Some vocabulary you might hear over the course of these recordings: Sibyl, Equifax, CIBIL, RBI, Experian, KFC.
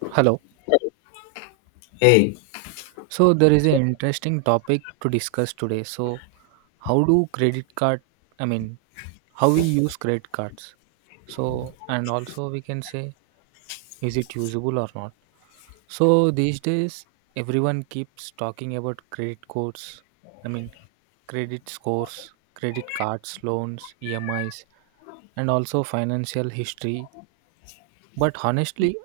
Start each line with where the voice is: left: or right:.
right: Hello.
left: Hey,
right: So there is an interesting topic to discuss today. So how do credit card I mean how we use credit cards. So and also we can say is it usable or not. So these days everyone keeps talking about credit codes. I mean credit scores, credit cards, loans, EMIs and also financial history. But honestly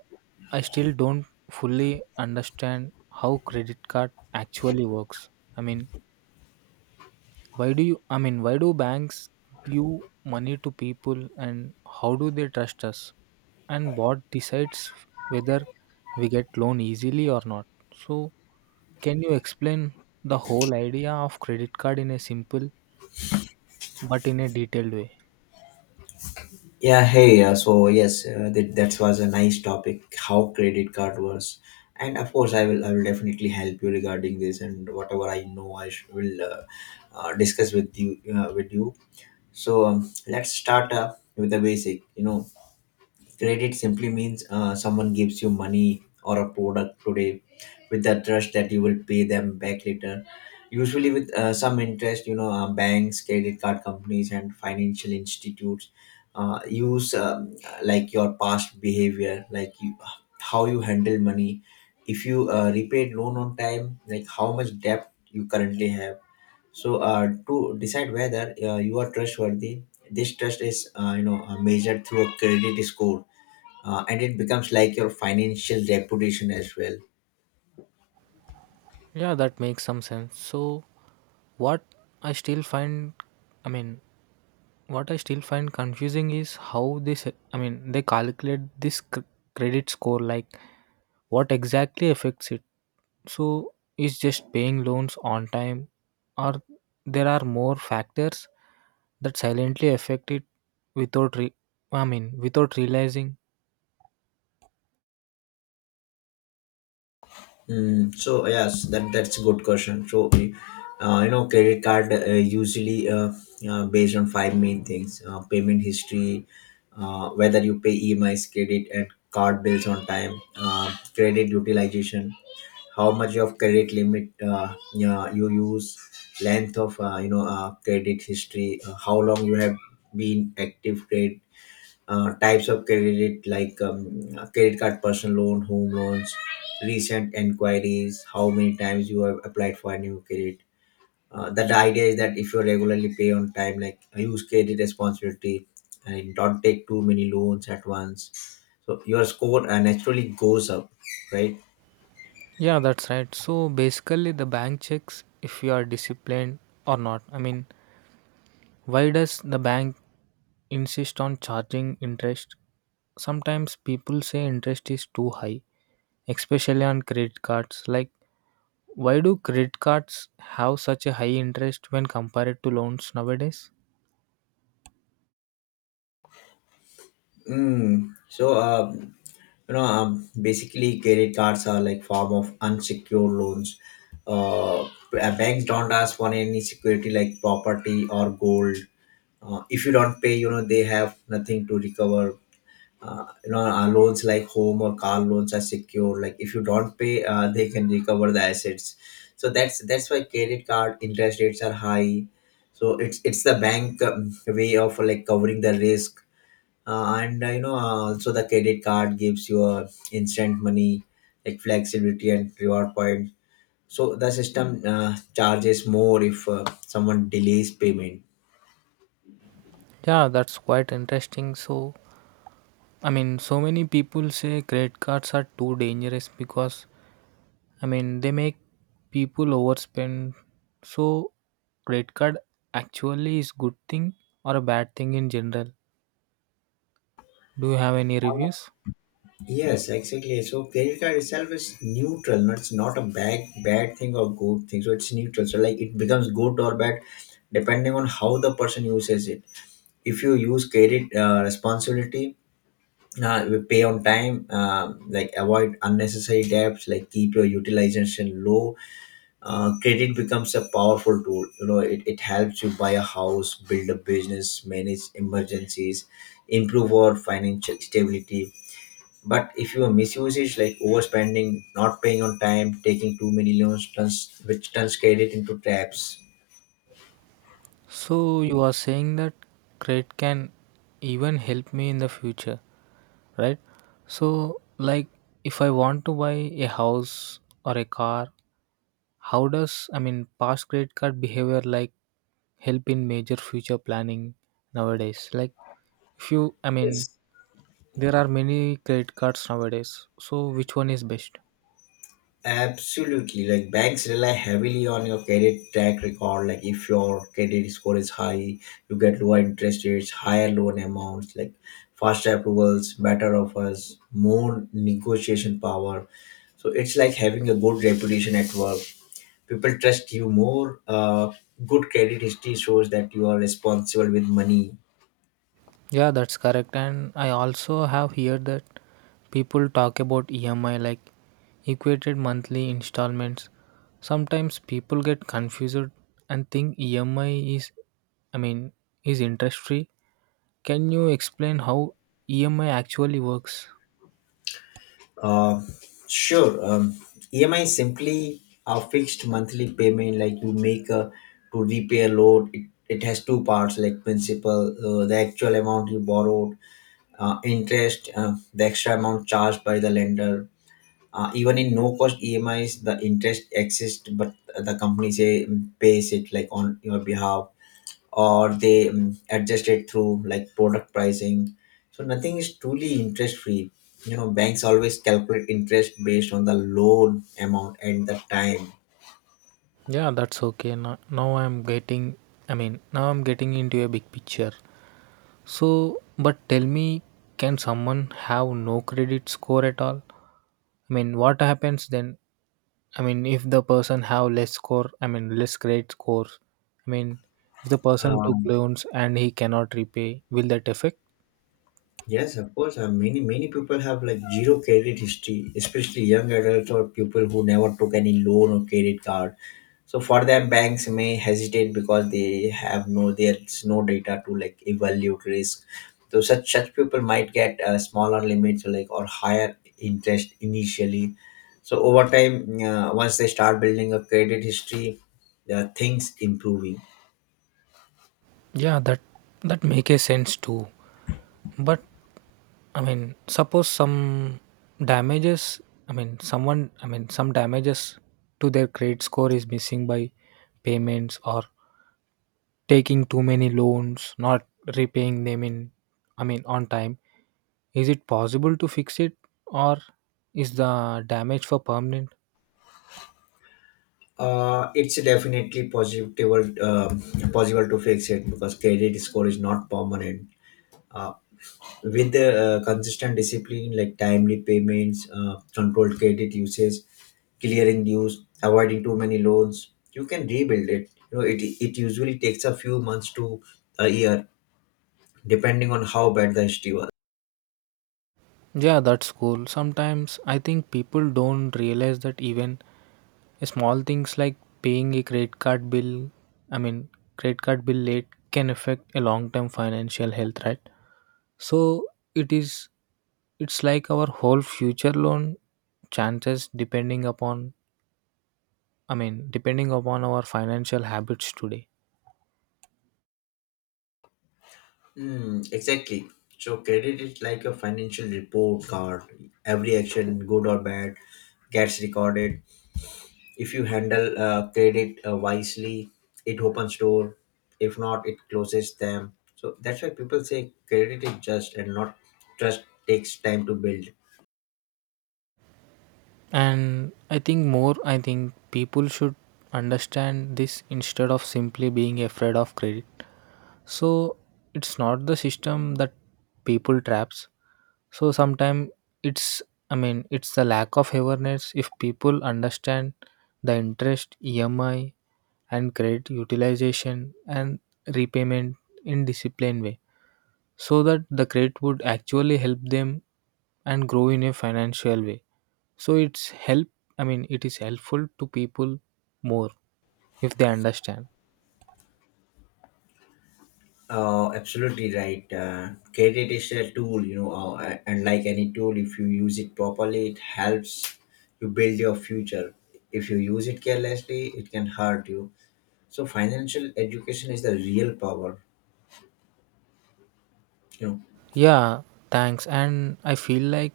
right: I still don't fully understand how credit card actually works. I mean why do banks give money to people and how do they trust us? And what decides whether we get loan easily or not? So, can you explain the whole idea of credit card in a simple but in a detailed way?
left: yeah, hey. So yes, that was a nice topic. How credit card works, and of course, I will definitely help you regarding this and whatever I know, will discuss with with you. So let's start with the basic. You know, credit simply means someone gives you money or a product today with the trust that you will pay them back later. Usually, with some interest, you know, banks, credit card companies, and financial institutes use like your past behavior, like you, how you handle money, if you repaid loan on time, like how much debt you currently have. So, to decide whether you are trustworthy, this trust is measured through a credit score, and it becomes like your financial reputation as well.
right: Yeah, that makes some sense. So, what I still find, I mean, what I still find confusing is how they, se- I mean, they calculate this credit score. Like, what exactly affects it? So, is just paying loans on time, or there are more factors that silently affect it without, re- I mean, without realizing?
left: Hmm. So yes, that's a good question. So you know, credit card usually based on five main things: payment history, whether you pay EMIs, credit, and card bills on time, credit utilization, how much of credit limit yeah, you use, length of credit history, how long you have been active credit, types of credit like credit card, personal loan, home loans, recent enquiries, how many times you have applied for a new credit. That the idea is that if you regularly pay on time, like use credit responsibility and don't take too many loans at once, so your score naturally goes up, right?
right: Yeah, that's right. So basically, the bank checks if you are disciplined or not. I mean, why does the bank insist on charging interest? Sometimes people say interest is too high, especially on credit cards. Like, why do credit cards have such a high interest when compared to loans nowadays?
left: Mm. So you know basically credit cards are like form of unsecured loans. uh, Banks don't ask for any security like property or gold. If you don't pay, you know, they have nothing to recover. Loans like home or car loans are secure. Like if you don't pay, they can recover the assets, so that's why credit card interest rates are high. So it's the bank way of like covering the risk, and you know also the credit card gives you a instant money like flexibility and reward point. So the system charges more if someone delays payment.
right: Yeah, that's quite interesting. So, so many people say credit cards are too dangerous because they make people overspend. So, credit card actually is good thing or a bad thing in general? Do you have any reviews?
left: Yes, exactly, so credit card itself is neutral, not it's not a bad thing or good thing, so it's neutral. So like it becomes good or bad depending on how the person uses it. If you use credit responsibility, we pay on time, like avoid unnecessary debts, like keep your utilization low, credit becomes a powerful tool. You know, it helps you buy a house, build a business, manage emergencies, improve our financial stability. But if you misuse it like overspending, not paying on time, taking too many loans turns, which turns credit into traps.
right: So you are saying that credit can even help me in the future, right? So like if I want to buy a house or a car, how does I mean past credit card behavior like help in major future planning nowadays? Like if you I mean
left: Yes.
right: there are many credit cards nowadays. So which one is best?
left: Absolutely. Like banks rely heavily on your credit track record. Like if your credit score is high, you get lower interest rates, higher loan amounts, like faster approvals, better offers, more negotiation power. So it's like having a good reputation at work. People trust you more. Good credit history shows that you are responsible with money.
right: Yeah, that's correct. And I also have heard that people talk about EMI like equated monthly installments. Sometimes people get confused and think EMI is, I mean, is interest free. Can you explain how EMI actually works?
left: Uh, sure. EMI simply a fixed monthly payment like you make to repay a loan. It has two parts like principal, the actual amount you borrowed, interest, the extra amount charged by the lender. Even in no cost EMIs, the interest exists, but the company say pays it like on your behalf or they adjust it through like product pricing. So nothing is truly interest free. You know, banks always calculate interest based on the loan amount and the time.
right: Yeah, that's okay. Now I'm getting into a big picture. So, but tell me, can someone have no credit score at all? I mean, what happens then? I mean, if the person have less score, I mean less credit score. I mean, if the person took
left: um,
right: loans and he cannot repay, will that affect?
left: Yes, of course. Many people have like zero credit history, especially young adults or people who never took any loan or credit card. So for them, banks may hesitate because they have there's no data to like evaluate risk. So such people might get smaller limits or or higher interest initially. So over time, once they start building a credit history, the things improving.
right: Yeah, that make a sense too. But I mean, suppose some damages. I mean, someone. I mean, some damages to their credit score is missing by payments or taking too many loans, not repaying them in. I mean, on time. Is it possible to fix it, or is the damage for permanent?
left: It's definitely possible, um possible to fix it because credit score is not permanent. Uh, with the consistent discipline like timely payments, controlled credit usage, clearing dues, avoiding too many loans, you can rebuild it. You know, it usually takes a few months to a year, depending on how bad the history was.
right: Yeah, that's cool. Sometimes I think people don't realize that even small things like paying a credit card bill, I mean, credit card bill late can affect a long-term financial health, right? So it is, it's like our whole future loan chances depending upon, I mean, depending upon our financial habits today.
left: Hmm, exactly. So credit is like a financial report card. Every action, good or bad, gets recorded. If you handle credit wisely, it opens door. If not, it closes them. So that's why people say credit is just and not trust takes time to build.
right: And I think more, I think people should understand this instead of simply being afraid of credit. So it's not the system that people traps. So sometimes it's I mean it's the lack of awareness. If people understand the interest, EMI, and credit utilization and repayment in disciplined way, so that the credit would actually help them and grow in a financial way. So it's help. I mean it is helpful to people more if they understand.
left: Absolutely right. Credit is a tool, you know, and like any tool, if you use it properly, it helps you build your future. If you use it carelessly, it can hurt you. So financial education is the real power, you know.
right: Yeah, thanks. And I feel like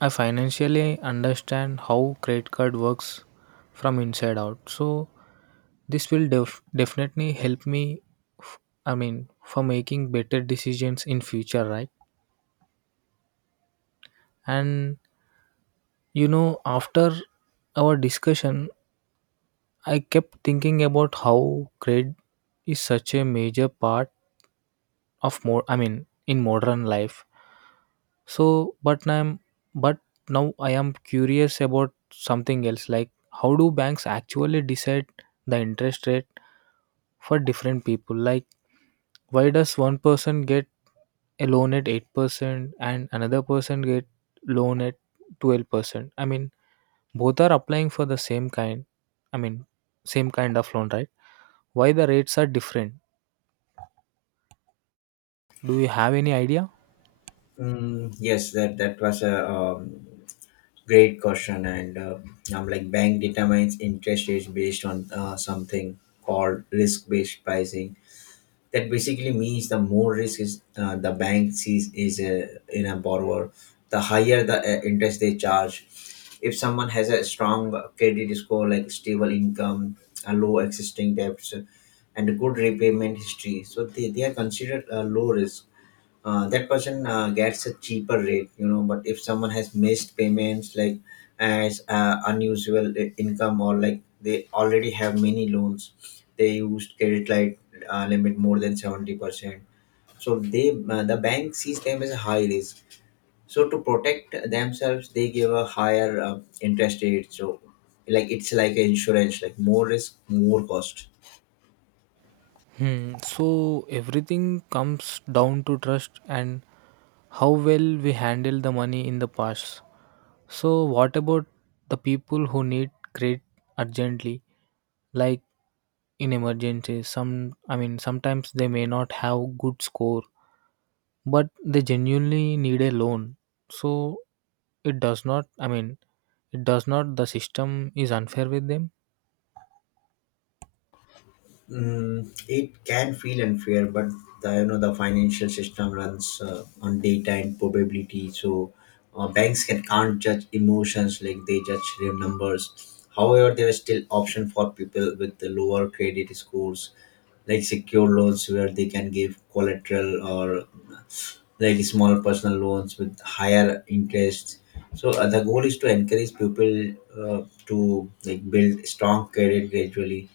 right: I financially understand how credit card works from inside out. So this will definitely help me f- for making better decisions in future, right? And you know after our discussion I kept thinking about how credit is such a major part of more I mean in modern life. So, but now I'm but now I am curious about something else. Like, how do banks actually decide the interest rate for different people? Like, why does one person get a loan at 8% and another person get loan at 12%? I mean, both are applying for the same kind. I mean, same kind of loan, right? Why the rates are different? Do you have any idea?
left: Yes, that was a great question. And like bank determines interest rates based on something called risk-based pricing. That basically means the more risk is the bank sees is in a borrower, the higher the interest they charge. If someone has a strong credit score, like stable income, a low existing debts, and a good repayment history, so they are considered low risk. That person gets a cheaper rate, you know. But if someone has missed payments like as income or like they already have many loans, they used credit line limit more than 70%, so they the bank sees them as a high risk, so to protect themselves they give a higher interest rate. So like it's like an insurance, like more risk more cost.
right: Hmm. So everything comes down to trust and how well we handle the money in the past. So, what about the people who need credit urgently, like in emergencies? Some, I mean, sometimes they may not have good score, but they genuinely need a loan. So, it does not. I mean, it does not. The system is unfair with them.
left: Mm, it can feel unfair, but the, you know, the financial system runs on data and probability. So banks can can't judge emotions like they judge real numbers. However, there is still option for people with the lower credit scores, like secure loans where they can give collateral or like small personal loans with higher interest. So the goal is to encourage people to like build strong credit gradually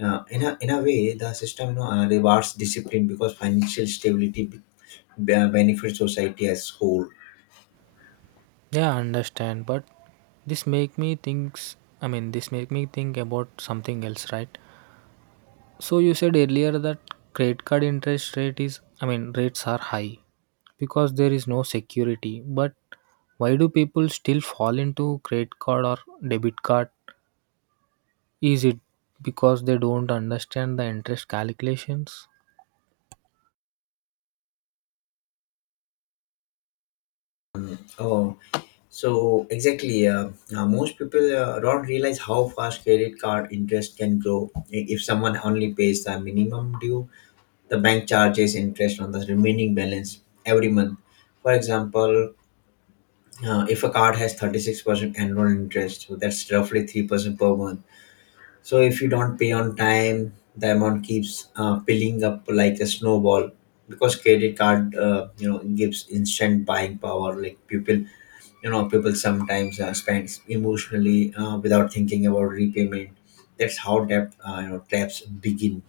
left: in a way the system, you know, rewards discipline because financial stability benefits society as whole.
right: Yeah, I understand, but this make me thinks. I mean, this make me think about something else, right? So you said earlier that credit card interest rate is, I mean, rates are high because there is no security. But why do people still fall into credit card or debit card? Is it because they don't understand the interest calculations?
left: Oh, so exactly, most people don't realize how fast credit card interest can grow. If someone only pays the minimum due, the bank charges interest on the remaining balance every month. For example, if a card has 36% annual interest, so that's roughly 3% per month. So if you don't pay on time, the amount keeps piling up like a snowball because credit card, gives instant buying power. Like people, people sometimes spend emotionally without thinking about repayment. That's how debt, traps begin.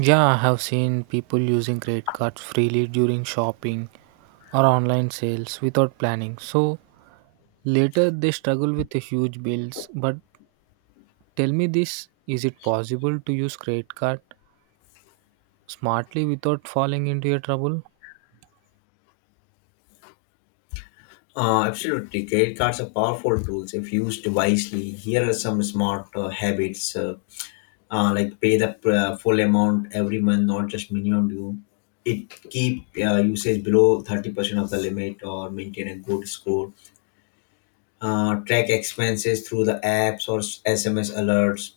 right: Yeah, I have seen people using credit cards freely during shopping or online sales without planning. So later they struggle with the huge bills. But tell me this, is it possible to use credit card smartly without falling into a trouble?
left: Absolutely, credit cards are powerful tools if used wisely. Here are some smart habits, like pay the full amount every month, not just minimum due. It keep usage below 30% of the limit or maintain a good score. Track expenses through the apps or SMS alerts.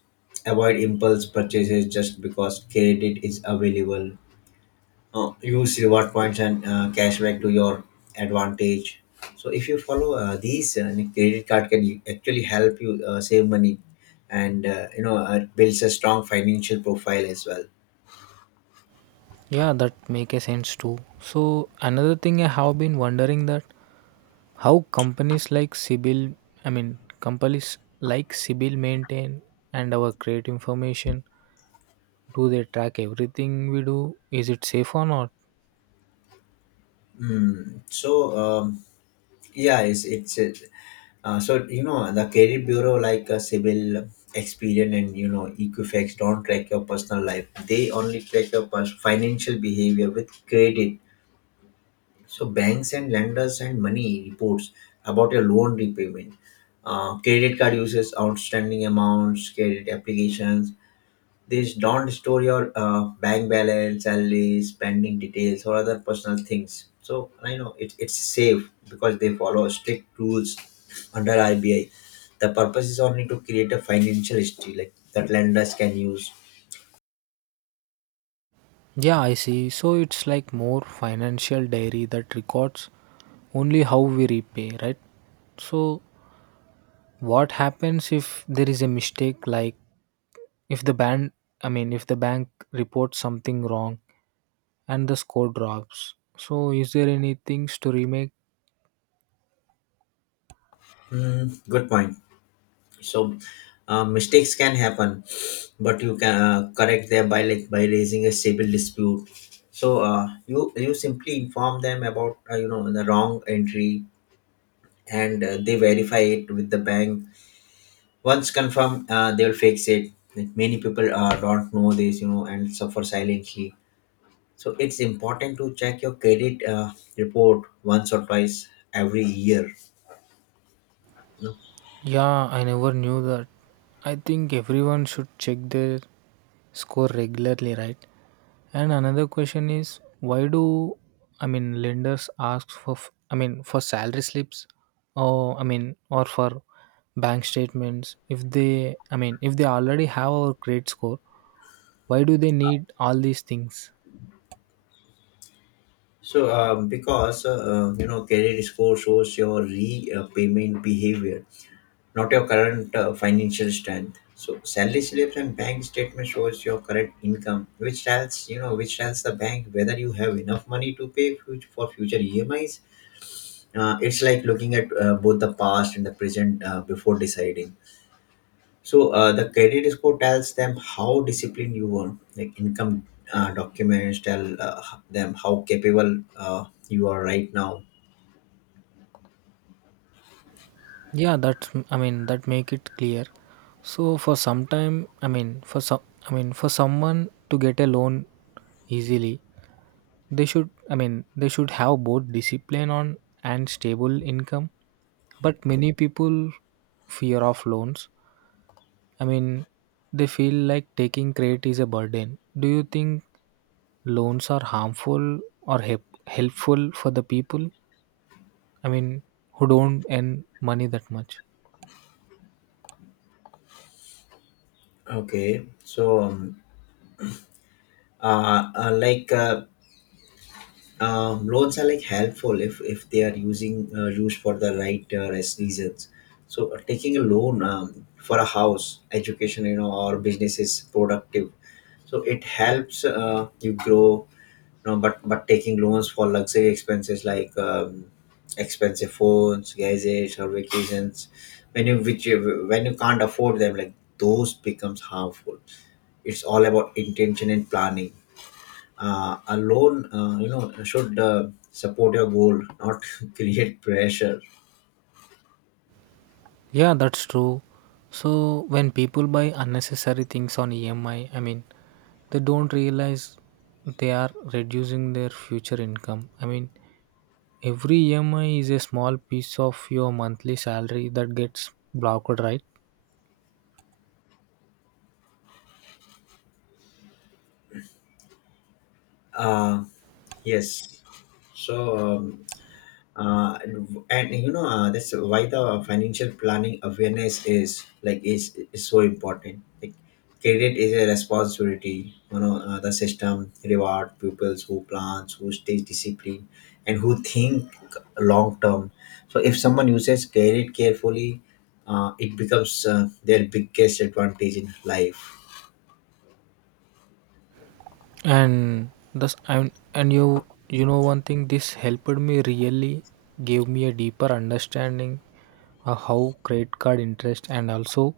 left: Avoid impulse purchases just because credit is available. Use reward points and cashback to your advantage. So if you follow these, credit card can actually help you save money and builds a strong financial profile as well.
right: Yeah, that make a sense too. So another thing I have been wondering that how companies like Sibyl, I mean companies like Sibyl maintain and our create information. Do they track everything we do? Is it safe or not?
left: Mm. So yeah, so you know the credit bureau like a civil, Experian, and you know Equifax don't track your personal life. They only track your financial behavior with credit. So banks and lenders and money reports about your loan repayment, credit card uses, outstanding amounts, credit applications, these don't store your bank balance, salary, spending details, or other personal things. So I know it's safe because they follow strict rules under RBI. The purpose is only to create a financial history like that lenders can use.
right: Yeah, I see. So it's like more financial diary that records only how we repay, right? So what happens if there is a mistake like If the band I mean, if the bank reports something wrong and the score drops. So, is there any things to remake?
left: Mm, good point. So mistakes can happen, but you can correct them by like by raising a civil dispute. So you simply inform them about the wrong entry, and they verify it with the bank. Once confirmed, they will fix it. Like, many people don't know this, you know, and suffer silently. So it's important to check your credit report once or twice every year, you know.
right: Yeah, I never knew that. I think everyone should check their score regularly, right? And another question is why do lenders ask for for salary slips or I mean or for bank statements if they already have our credit score, why do they need all these things?
left: Because credit score shows your repayment behavior, not your current financial strength. So salary slips and bank statement shows your current income, which tells the bank whether you have enough money to pay for future emis. It's like looking at both the past and the present before deciding. So the credit score tells them how disciplined you were, like income documents tell them how capable you are right now.
right: Yeah, that's, that make it clear. So for some time, I mean for some I mean for someone to get a loan easily, they should have both discipline on and stable income. But many people fear of loans. I mean they feel like taking credit is a burden. Do you think loans are harmful or help, helpful for the people? I mean who don't earn money that much?
left: Okay, so uh, uh, like uh, loans are helpful if they are using used for the right reasons. So taking a loan for a house, education, or business is productive, so it helps you grow. No, but taking loans for luxury expenses like expensive phones, gadgets, or vacations, when you can't afford them, like those becomes harmful. It's all about intention and planning. A loan, should support your goal, not create pressure.
right: Yeah, that's true. So when people buy unnecessary things on EMI, they don't realize they are reducing their future income. I mean, every EMI is a small piece of your monthly salary that gets blocked, right?
left: Uh, yes. So and that's why the financial planning awareness is is so important. Like credit is a responsibility, the system reward pupils who plans, who stays disciplined, and who think long term. So if someone uses credit carefully, it becomes their biggest advantage in life.
right: And thus, and you know one thing, this helped me really gave me a deeper understanding how credit card interest and also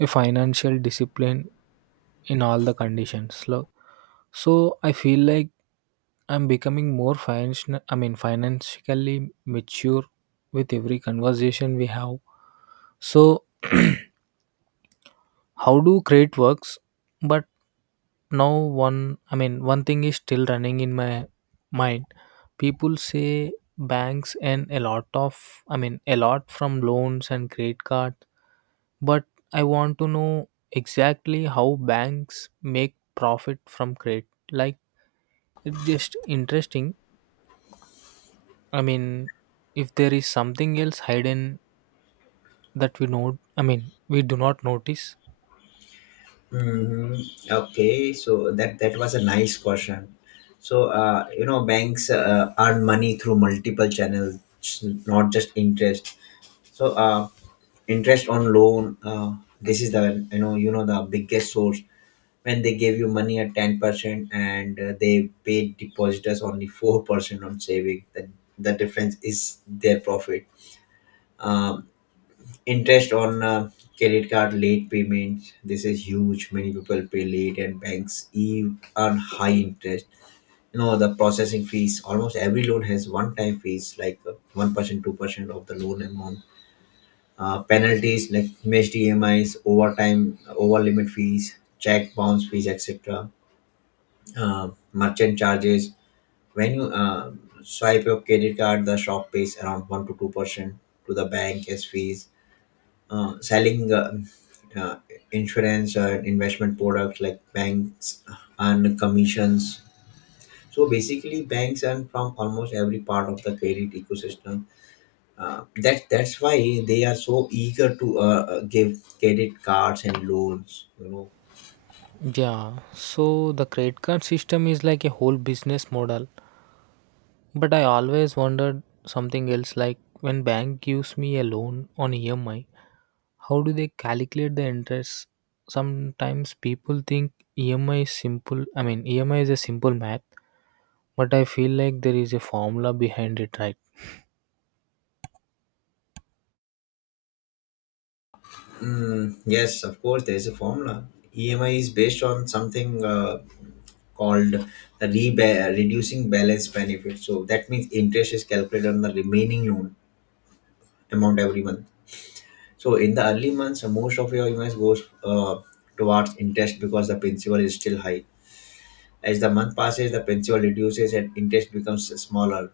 right: a financial discipline in all the conditions so I feel like I'm becoming more financial I mean financially mature with every conversation we have. So how do credit works. But now one I mean one thing is still running in my mind. People say banks and a lot of I mean a lot from loans and credit card. But I want to know exactly how banks make profit from credit. Like it's just interesting. I mean, if there is something else hidden that we know, I mean, we do not notice.
left: Mm-hmm. Okay, so that was a nice question. So banks earn money through multiple channels, not just interest. So interest on loan. This is the you know the biggest source. When they give you money at 10% and they pay depositors only 4% on saving, the difference is their profit. Um, Interest on credit card late payments, this is huge. Many people pay late and banks even earn high interest. The processing fees, almost every loan has one time fees like 1%, 2% of the loan amount. Penalties like missed emis, overtime, over limit fees, check bounce fees, etc. Merchant charges, when you swipe your credit card the shop pays around 1 to 2% to the bank as fees. Selling uh, insurance and investment products, like banks and commissions. So basically, banks are from almost every part of the credit ecosystem. That that's why they are so eager to give credit cards and loans, you know.
right: Yeah, so the credit card system is like a whole business model. But I always wondered something else like when bank gives me a loan on EMI, how do they calculate the interest? Sometimes people think EMI is simple. I mean, EMI is a simple math, but I feel like there is a formula behind it, right?
left: Mm, yes, of course, there is a formula. EMI is based on something called the reducing balance benefit. So that means interest is calculated on the remaining loan amount every month. So in the early months, most of your investment goes towards interest because the principal is still high. As the month passes, the principal reduces and interest becomes smaller.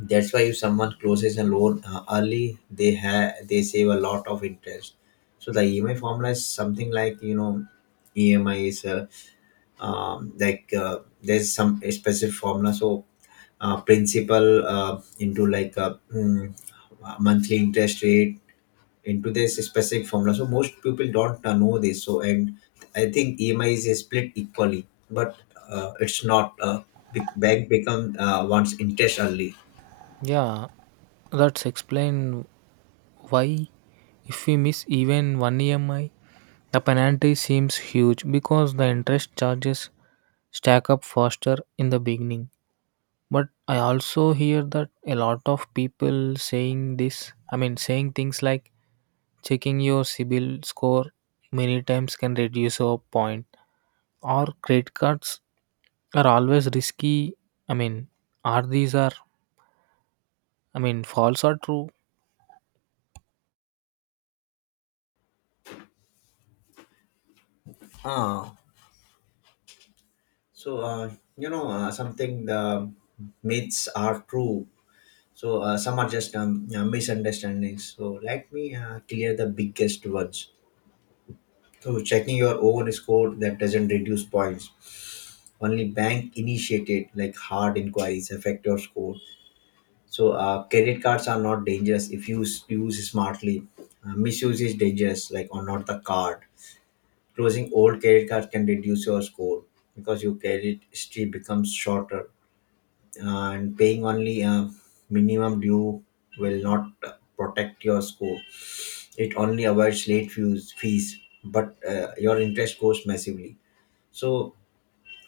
left: That's why if someone closes a loan early, they save a lot of interest. So the EMI formula is something like, you know, EMI is there's some specific formula. So principal into monthly interest rate into this specific formula. So most people don't know this. So and I think EMI is split equally, but it's not. Big bank become wants interest only.
right: Yeah, that's explain why if we miss even one EMI, the penalty seems huge because the interest charges stack up faster in the beginning. But I also hear that a lot of people saying this, I mean, saying things like checking your CIBIL score many times can reduce your point. Or credit cards are always risky. I mean, are these are false or true?
left: Ah, so something the myths are true. So some are just misunderstandings. So let me clear the biggest ones. So checking your own score, that doesn't reduce points. Only bank initiated, like hard inquiries affect your score. So credit cards are not dangerous if you use smartly. Misuse is dangerous, like, or not the card. Closing old credit cards can reduce your score because your credit history becomes shorter, and paying only a minimum due will not protect your score. It only avoids late fees, but your interest goes massively. So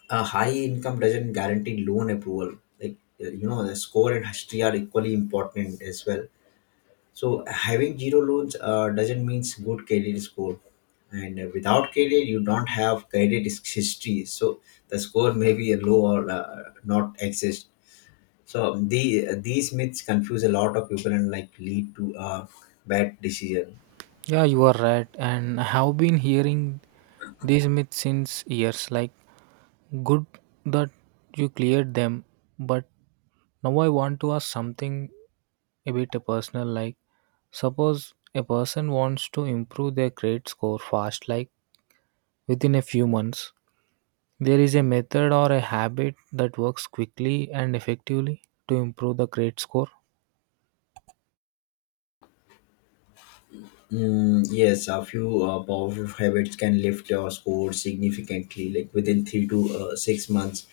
left: a high income doesn't guarantee loan approval. Like the score and history are equally important as well. So having zero loans doesn't mean good credit score. And without credit, you don't have credit history. So the score may be low or not exist. So these myths confuse a lot of people and like lead to bad decision.
right: Yeah, you are right. And I have been hearing these myths since years. Like good that you cleared them, but now I want to ask something a bit personal. Like suppose a person wants to improve their credit score fast, like within a few months. There is a method or a habit that works quickly and effectively to improve the credit score.
left: Mm, yes, a few powerful habits can lift your score significantly, like within 3 to 6 months.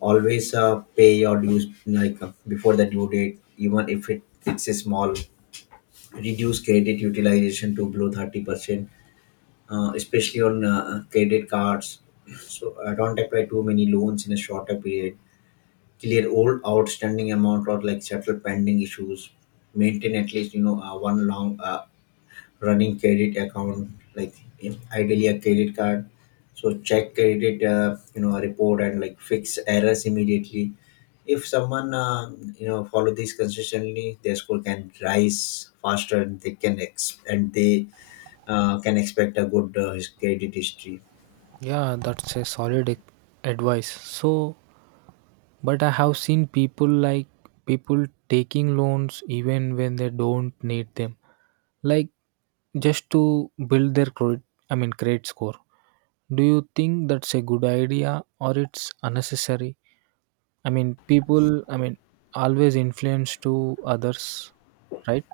left: Always pay your dues like before the due date, even if it, it's a small. Reduce credit utilization to below 30%, especially on credit cards. So don't apply too many loans in a shorter period. Clear all outstanding amount or like settle pending issues. Maintain at least, one long running credit account, like ideally a credit card. So check credit, report, and like fix errors immediately. If someone follow this consistently, their score can rise faster and they can expect a good credit history.
right: Yeah, that's a solid advice. So, but I have seen people taking loans even when they don't need them, like just to build their credit. I mean, credit score. Do you think that's a good idea or it's unnecessary? I mean, people. I mean, always influence to others, right?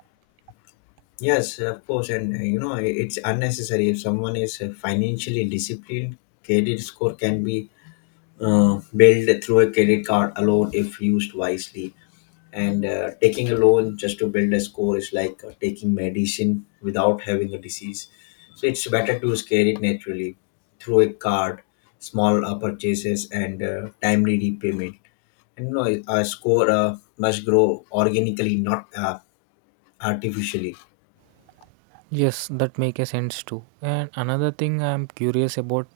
left: Yes, of course. And it's unnecessary if someone is financially disciplined. Credit score can be built through a credit card alone if used wisely. And taking a loan just to build a score is like taking medicine without having a disease. So it's better to scale it naturally through a card, small purchases and timely repayment. And you know, a score must grow organically, not artificially.
right: Yes, that make a sense too. And another thing I'm curious about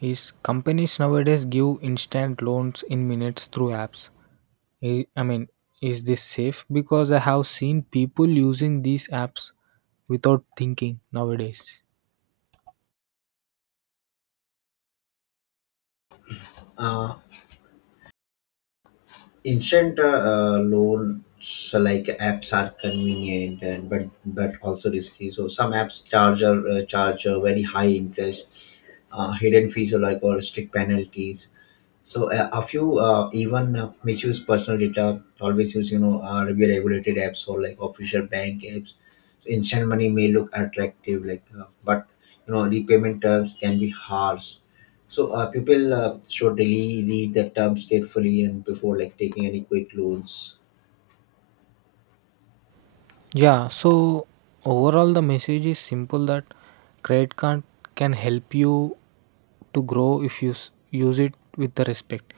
right: is companies nowadays give instant loans in minutes through apps. I I mean, is this safe? Because I have seen people using these apps without thinking nowadays.
left: Uh, Instant loans like apps are convenient, and but also risky. So some apps charge a very high interest, hidden fees, or like or strict penalties. So a few even misuse personal data. Always use, regulated apps or like official bank apps. Instant money may look attractive, like, but you know repayment terms can be harsh. So people should really read the terms carefully and before like taking any quick loans.
right: Yeah, so overall, the message is simple that credit card can help you to grow if you use it with the respect.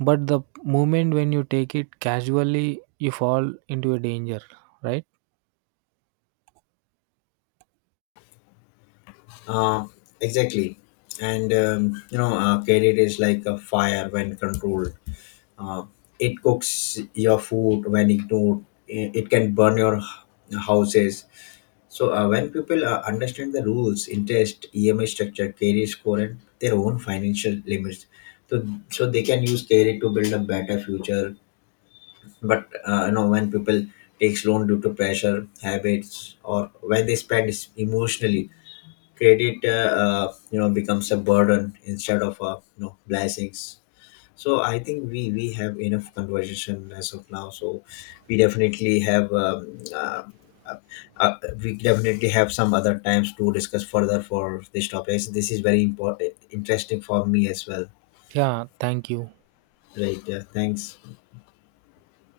right: But the moment when you take it casually, you fall into a danger, right?
left: Uh, exactly, and credit is like a fire. When controlled, Uh, it cooks your food. When ignored, it can burn your houses. So when people understand the rules, interest, EMI structure, credit score, and their own financial limits, so so they can use credit to build a better future. But when people takes loan due to pressure habits, or when they spend emotionally, credit becomes a burden instead of a, you know, blessings. So I think we have enough conversation as of now. So we definitely have uh, uh, some other times to discuss further for this topic. This is very important, interesting for me as well.
right: Yeah, thank you.
left: Right. Yeah, thanks.